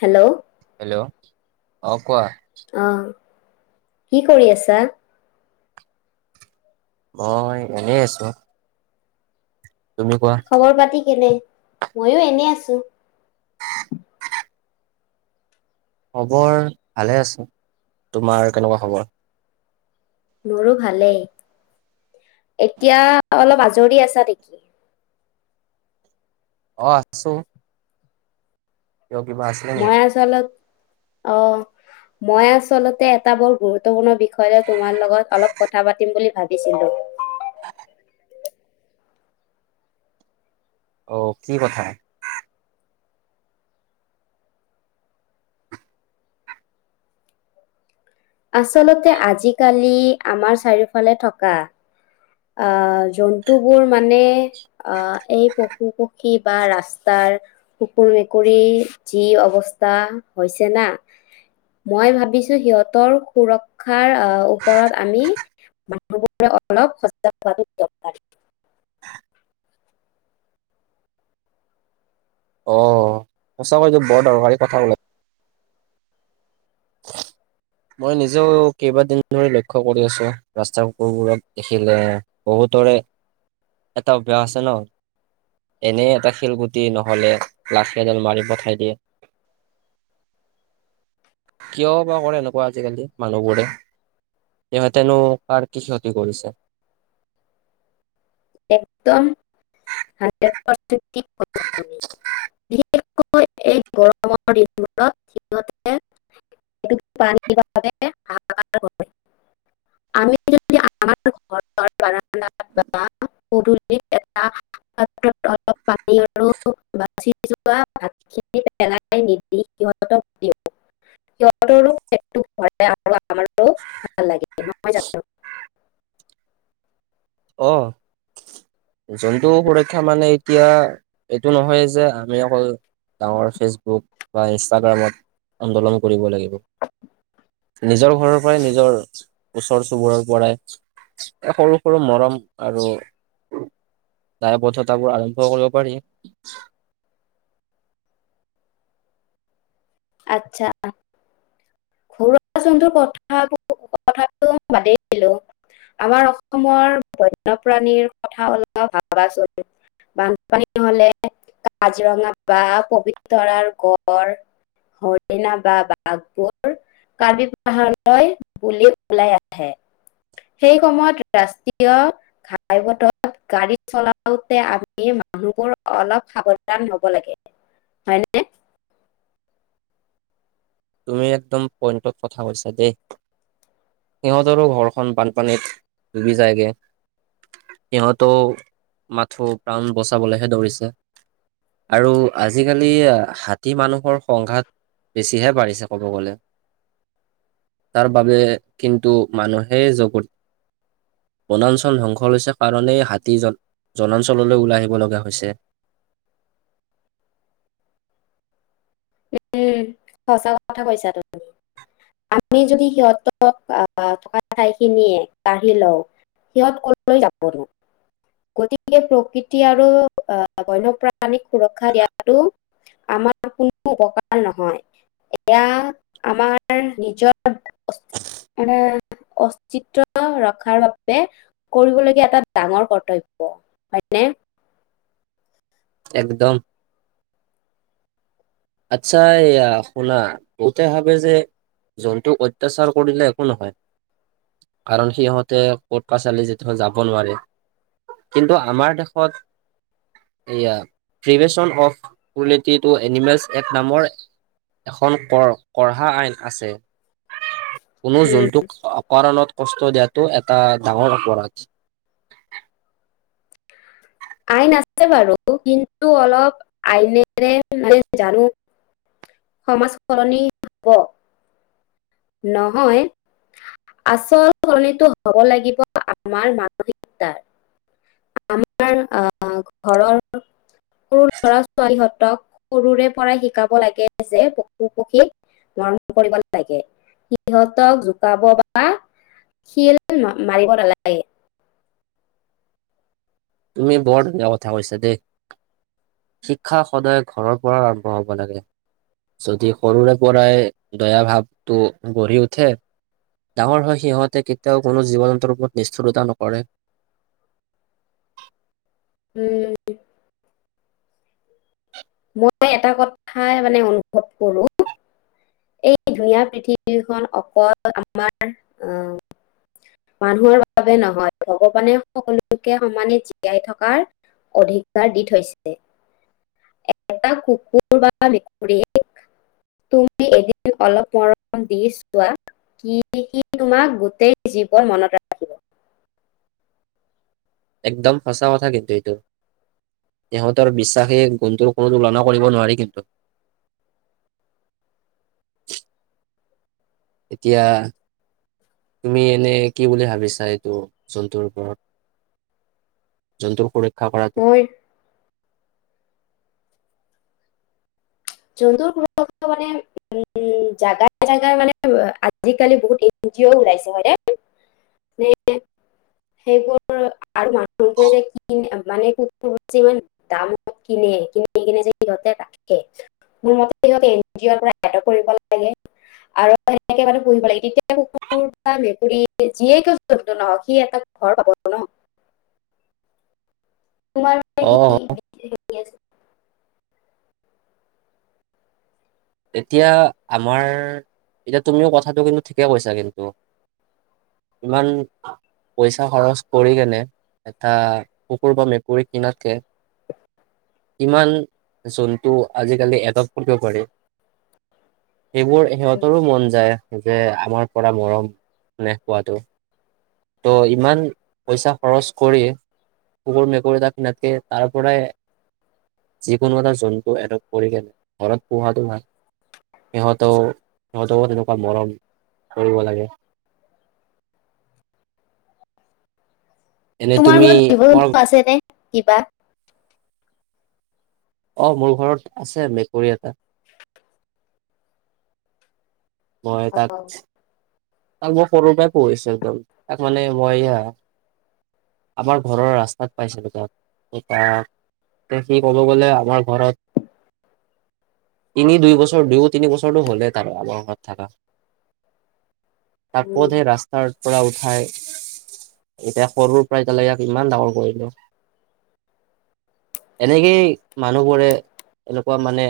Hello. Hello, অ' কোৱা। অ' কি কৰি আছা? মই এনেই আছোঁ। তুমি কোৱা? খবৰ পাতি কেনে? ময়ো এনেই আছোঁ। খবৰ ভালে আছে, তোমাৰ কেনেকুৱা খবৰ? মোৰো ভালেই, এতিয়া অলপ আজৰি আছা নেকি? অ' আছোঁ। কিয় কিবা আছিলে নেকি? [unintelligible] অ'। মই আচলতে এটা বৰ গুৰুত্বপূৰ্ণ বিষয়ত তোমাৰ লগত অলপ কথা পাতিম বুলি ভাবিছিলোঁ। [inaudible] অ' কি কথা? আচলতে আজি কালি আমাৰ চাৰিওফালে থকা আহ, জন্তুবোৰ মানে আহ, এই পশু পক্ষী বা ৰাস্তাৰ কুকুৰ মেকুৰী যি অৱস্থা হৈছে না মই ভাবিছোঁ সিহঁতৰ সুৰক্ষাৰ আহ, ওপৰত আমি মানুহবোৰে অলপ সজাগ হোৱাটো দৰকাৰ। অ' সঁচাকৈ এইটো বৰ দৰকাৰী কথা ক'লা। মই নিজেও কেইবাদিন ধৰি লৈক্ষ্য কৰি আছোঁ, ৰাস্তাৰ কুকুৰক দেখিলে বহুতৰে এটা অভ্যাস আছে ন'। এনেই এটা শিলগুটি, নহ'লে লাঠি এডাল মাৰি পঠাই দিয়ে। [inaudible] কিয় বা কৰে এনে কোৱা আজিকালি মানুহবোৰে, সিহঁতেনো কাৰ কি ক্ষতি কৰিছে? একদম হান্দ্ৰেড পাৰ্চেন্ত ঠিক কথাটো। বিশেষকৈ এই গৰমৰ দিনবোৰত সিহতে [unintelligible] আমি যদি [unintelligible] [unintelligible] এটা পাত্ৰত অলপ পানী আৰু বাচি যোৱা [unintelligible] পেলাই নিদি সিহঁতক দিওঁ [unintelligible] সিহঁতৰো পেটটো ভৰে [unintelligible] ভাল লাগে নহয় জানো। অ'। [inaudible] জন্তু সুৰক্ষা মানে, এতিয়া, এইটো নহয় যে আমি অকল ডাঙৰ ফেচবুক বা ইনষ্টাগ্ৰামত আন্দোলন কৰিব লাগিব। নিজৰ ঘৰৰ পৰাই নিজৰ, ওচৰ চুবুৰৰ পৰাই সৰু সৰু মৰম আৰু, দায়বদ্ধতাবোৰ আৰম্ভ কৰিব পাৰি। [inaudible] আচ্ছা। ঘৰুৱা জন্তুৰ কথাবোৰ, কথাটো বাদেই দিলো। আমাৰ অসমৰ, বন্যপ্ৰাণীৰ কথা অলপ ভাবাচোন। বানপানী হ'লে, কাজৰঙা বা পবিতাৰৰ গড়। হৰিণা বা বাঘবোৰ কাৰ্বি পাহাৰলৈ বুলি ওলাই আহে, সেই সময়ত ৰাষ্ট কিয় ঘাই পথত গাড়ী চলাওতে, আমি মানুহবোৰ অলপ সাৱধান হ'ব লাগে। হয়নে? তুমি একদম পইণ্টত কথা কৈছা দেই। সিহঁতৰো ঘৰখন বানপানীত ডুবি যায়গে। সিহঁতো মাথো, প্ৰাণ বচাবলেহে দৌৰিছে। আৰু আজিকালি, হাতী-মানুহৰ সংঘাত বেছিহে বাঢ়িছে। চে ক'ব গ'লে। তাৰ বাবে, কিন্তু মানুহে জগৰি বনাঞ্চল ধ্বংস হৈছে কাৰণে, হাতী জ জনাঞ্চললৈ ওলাই আহিব লগা হৈছে। উম, সঁচা কথা কৈছা তুমি। আমি যদি সিহঁতৰ, আহ থকা ঠাইখিনিয়ে কাঢ়ি লওঁ সিহঁত ক'লৈ যাবনো। গতিকে প্ৰকৃতি আৰু, আহ বন্যপ্ৰাণীক সুৰক্ষা দিয়াটো আমাৰ [unintelligible] উপকাৰ নহয়, এয়া আমাৰ নিজৰ মানে, অস্তিত্ব ৰখাৰ বাবে কৰিবলগীয়া এটা ডাঙৰ কৰ্তব্য, হয়নে। একদম। আচ্ছা এইয়া শুনা বহুতে ভাবে যে জন্তুক অত্যাচাৰ কৰিলে একো নহয়। কাৰণ সিহঁতে ক'ত পাছালি যেতিয়া যাব নোৱাৰে কিন্তু আমাৰ দেশত এয়া prevention of cruelty to animals এক নামৰ এখন ক পঢ়া আইন আছে। কোনো উম জন্তুক অপণত কষ্ট দিয়াটো এটা ডাঙৰ অপৰাধ আইন আছে বাৰু কিন্তু অলপ আইনেৰে মানে জানো সমাজ সলনি হ'ব। নহয় আচল সলনিটো হব লাগিব আমাৰ মানসিকতাৰ আমাৰ আ ঘৰৰ সৰু ল'ৰা ছোৱালীহঁতক সৰুৰে পৰাই শিকাব লাগে যে পশু পক্ষীক মৰম কৰিব লাগে। সিহঁতক জোকাব বা শিল মাৰিব নালাগে তুমি বৰ ধুনীয়া কথা কৈছা দেই। শিক্ষা সদায় ঘৰৰ পৰা আৰম্ভ হব লাগে। যদি সৰুৰে পৰাই দয়া ভাৱটো গঢ়ি উঠে ডাঙৰ হয় সিহঁতে কেতিয়াও কোনো জীৱ জন্তুৰ ওপৰত নিষ্ঠুৰতা নকৰে উম মই এটা কথাই মানে অনুভৱ কৰো এই ধুনীয়া পৃথিৱীখন অকল আমাৰ অ মানুহৰ বাবে নহয় ভগৱানে সকলোকে সমানে জীয়াই থকাৰ অধিকাৰ দি থৈছে, এটা কুকুৰ বা মেকুৰী তুমি এদিন অলপ মৰম দি চোৱা কি সি তোমাক গোটেই জীৱন মনত ৰাখিব। একদম সঁচা কথা কিন্তু এইটো। সিহঁতৰ বিশ্বাসেই গুনটোৰ কোনো তুলনা কৰিব নোৱাৰি কিন্তু। এতিয়া তুমি এনে কি বুলি ভাবিছা এইটো জন্তুৰ ওপৰত? জন্তুৰ সুৰক্ষা ৰাখিব কৰাটো মোৰ জন্তুৰ সুৰক্ষা মানে উম জাগাই জাগাই মানে আজিকালি বহুত এন জি অ' ওলাইছে হয় নে? মানে সেইবোৰ আৰু মানুহবোৰে যে কি মানে কুকুৰক যিমান দাম হওক কিনে কিনি কিনে যে সিহঁতে ৰাখে মোৰ মতে সিহঁতে এন জি অৰ পৰা এডপ্ট কৰিব লাগে। আৰু সেনেকে মানে পুহিব লাগে তেতিয়া আৰু কুকুৰ কুকুৰ বা মেকুৰী যিয়ে কি জন্তু নহওক সি এটা ঘৰ পাব ন। তোমাৰ অ কি কি হেৰি আছে, এতিয়া আমাৰ এতিয়া তুমিও কথাটো কিন্তু ঠিকে কৈছা কিন্তু ইমান পইচা খৰচ কৰি কেনে এটা কুকুৰ বা মেকুৰীক কিনাতকে কিমান জন্তু আজিকালি এডপ্ট কৰিব পাৰে সেইবোৰ উম, সিহঁতৰো মন যায় যে আমাৰ পৰা মৰম চেনেহ পোৱাটো ত ইমান পইচা খৰচ কৰি কুকুৰ মেকুৰী এটা কিনাতকে তাৰ পৰাই, যিকোনো এটা জন্তু এডপ্ট কৰি কেনে ঘৰত পোহাটো ভাল। সিহঁতও সিহঁতকো তেনেকুৱা মৰম কৰিব লাগে। এনে তোমাৰ তুমি ঘৰত জীৱ তোমাৰ জন্তু আছে নে কিবা। অ মোৰ ঘৰত আছে মেকুৰী এটা। মই তাক তাক মই সৰুৰ পৰা পুহিছো একদম তাক মানে মই এয়া, আমাৰ ঘৰৰ ৰাস্তাত পাইছিলো তা পৰা। এ সি ক'ব গ'লে আমাৰ ঘৰত। তিনি দুই বছৰ দুয়ো তিনি বছৰটো হলে তাৰ আমাৰ ঘৰত থাকা। তাক উম, কতহে ৰাস্তাৰ পৰা উঠাই। এতিয়া সৰুৰ পৰা এতিয়ালৈকে ইমান ডাঙৰ কৰিলো। এনেকেই মানুহবোৰে এনেকুৱা মানে।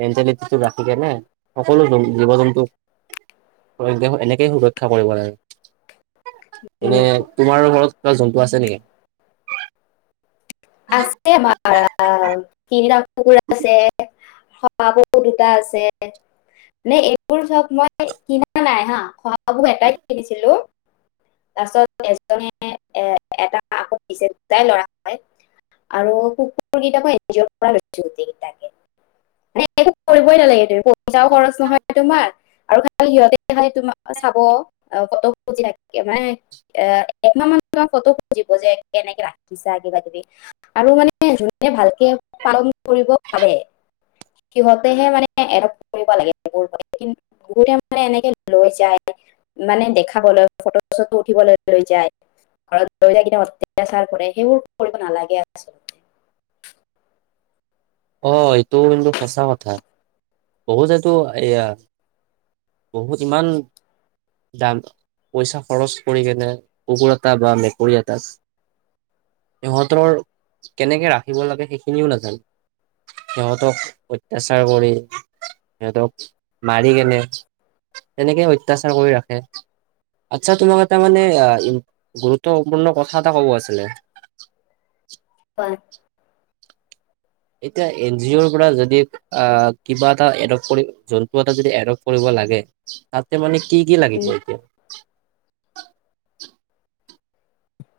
মেণ্টেলিটিটো ৰাখি কেনে সকলো জীৱ জন্তু প্ৰতি এনেকেই সুৰক্ষা কৰিব লাগে উম। এনে তোমাৰ ঘৰত কিবা জন্তু আছে নেকি। আছে আমাৰ আ তিনিটা কুকুৰ আছে স শহা পহু দুটা আছে। নে এইবোৰ চব মই কিনা নাই হা শহাপহু এটাই কিনিছিলো। পাৰপিছত এজনে এ এটা আকৌ দিছে তাই ল'ৰা, হয়। আৰু কুকুৰ কেইটা মই এন জি অৰ পৰা লৈছো গোটেইকেইটাকে মানে, একো কৰিবই নালাগে তে পইচাও খৰচ নহয়। তোমাৰ আৰু খালি সিহঁতে খালি তোমাৰ চাব ক ফটো থে মানে, এ একমাহ মান তোমাৰ ফটো খুজিব যে কেনেকে ৰাখিছা কিবা কিবি। আৰু মানে যোনে ভালকে পালন কৰিব পাৰে। সিহঁতেহে মানে এডপ্ট কৰিব লাগে কুকুৰ মানে কিন্ত, ঘুৰে মান এনেকে লৈ যায়। মানে দেখাবলৈ ফটো চটো উঠিবলৈ লৈ যায়। ঘৰত লৈ যাই কিনে অত্যাচাৰ কৰে সেইবোৰ কৰিব নালাগে আচলতে। অ এইটোও কিন্তু সঁচা কথা। বহুতেতো এয়া বহুত ইমান। দাম পইচা খৰচ কৰি কেনে কুকুৰ এটা বা মেকুৰী এটাত। সিহঁতৰ কেনেকে ৰাখিব লাগে সেইখিনিও নাজানে। সিহঁতক অত্যাচাৰ কৰি। সিহঁতক মাৰি কেনে তেনেকেই অত্যাচাৰ কৰি ৰাখে। আচ্ছা তোমাক এটা মানে গুৰুত্বপূৰ্ণ কথা এটা কব আছিলে। কোৱা। এতিয়া এন জি অ'ৰ পৰা যদি। আহ কিবা এটা এডপ্ট জন্তু এটা যদি এডপ্ট কৰিব লাগে। তাতে মানে কি কি উম, লাগিব এতিয়া।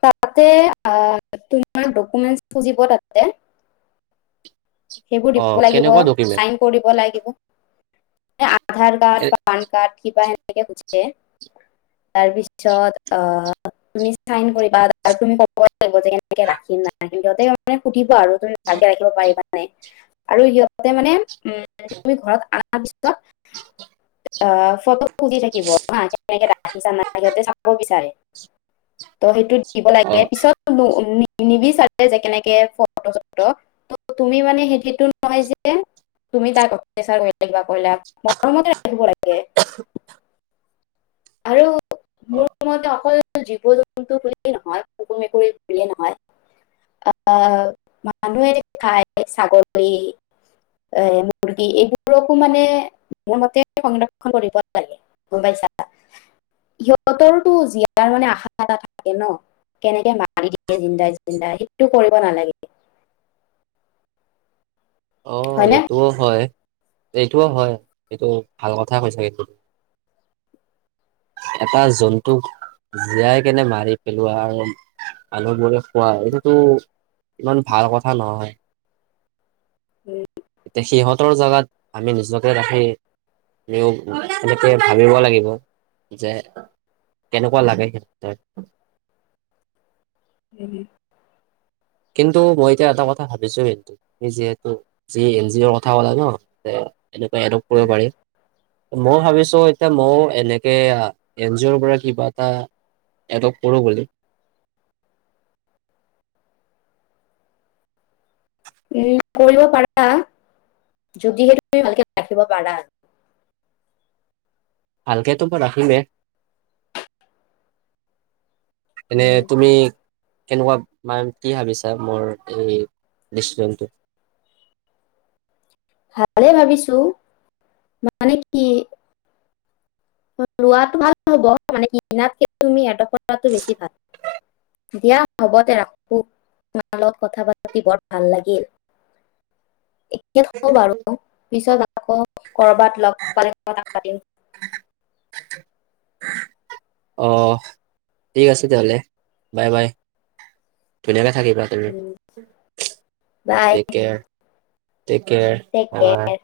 তাতে তোমাৰ ডকুমেন্ট খোজিব তাতে, সেইবোৰ অ দিব লাগিব কেনেকুৱা ডকুমেন্ট চাইন। কৰিব লাগিব আধাৰ কাৰ্ড পান কাৰ্ড কিবা এ, [unintelligible] তাৰপিছত অহ, তুমি চাইন কৰিবা আৰু তুমি ক'ব লাগিব যে এনেকে ৰাখিম নাই কিন্তু সিহঁতে, মানে সুধিব আৰু তুমি ভাগে ৰাখিব পাৰিবা নে, আৰু সিহতে মানে উম তুমি ঘৰত আনা পিছত, অ [unintelligible] বুজি থাকিবা কেনেকে ৰাখিছা ন সিহঁতে চাব বিচাৰে ত সেইটোত দিব অ লাগে পিছত নিবিচাৰে যে কেনেকে ফটো চটো ত' তুমি মানে সেইটোতটো নহয় যে তুমি তাক [unintelligible] কলা মৰমতে ৰাখিব লাগে আৰু অ মোৰ মতে অকল জীৱ জন্তু বুলিয়েই নহয় কুকুৰ মেকুৰী বুলিয়েই নহয় আহ মানুহে খাই ছাগলী এ মুৰ্গী এইবোৰকো মানে মোৰ মতে সংৰক্ষন কৰিব লাগে গম পাইছা সিহঁতৰটো জীয়াৰ মানে আশা এটা থাকে ন কেনেকে মাৰি দিয়ে জিন্দাই জিন্দাই সেইটো কৰিব নালাগে অ হয় নে এইটোও হয় এইটোও হয় এইটো ভাল কথাই কৈছা [unintelligible] [unintelligible] এটা জন্তুক জীয়াই কেনে মাৰি পেলোৱা আৰু মানুহবোৰে খোৱা এইটোতো ইমান ভাল কথা নহয় উ এতিয়া সিহঁতৰ জোগাত আমি নিজকে ৰাখি আও তেনেকে ভাবিব লাগিব যে কেনেকুৱা লাগে সেই [unintelligible] কিন্তু মই এতিয়া এটা কথা ভাবিছো কিন্তু যিহেতু এন জি অৰ কথা কলে ন এনেকুৱা এপ কৰিব পাৰি মই ভাবিছো এতিয়া মইও এনে এন জি অ'ৰ পৰা কিবা এটা এডক কৰো বুলি [unintelligible] উ কৰিব পাৰা যদিহে তুমি ভালকে ৰাখিব পাৰা ভালকে তো মই ৰাখিমে এনে তুমি কেনেকুৱা মানে কি ভাবিছা মোৰ এই ডিচিশন টো ভালেই ভাবিছো মানে কি। লোৱাটো ভাল হ'ব মানে কিনাতকে তুমি এডপ কৰাটো বেছি ভাল। দিয়া হ'ব দে ৰাখো তোমাৰ লগত কথা পাতি বৰ ভাল লাগিল। ইয়াত হব বাৰু পিছত আকৌ কৰবাত লগ পালে কথা পাতিম। অ ঠিক আছে তেহ'লে বাই বাই ধুনীয়াকে থাকিবা। হেৰি bye take care take care. Take bye bye care.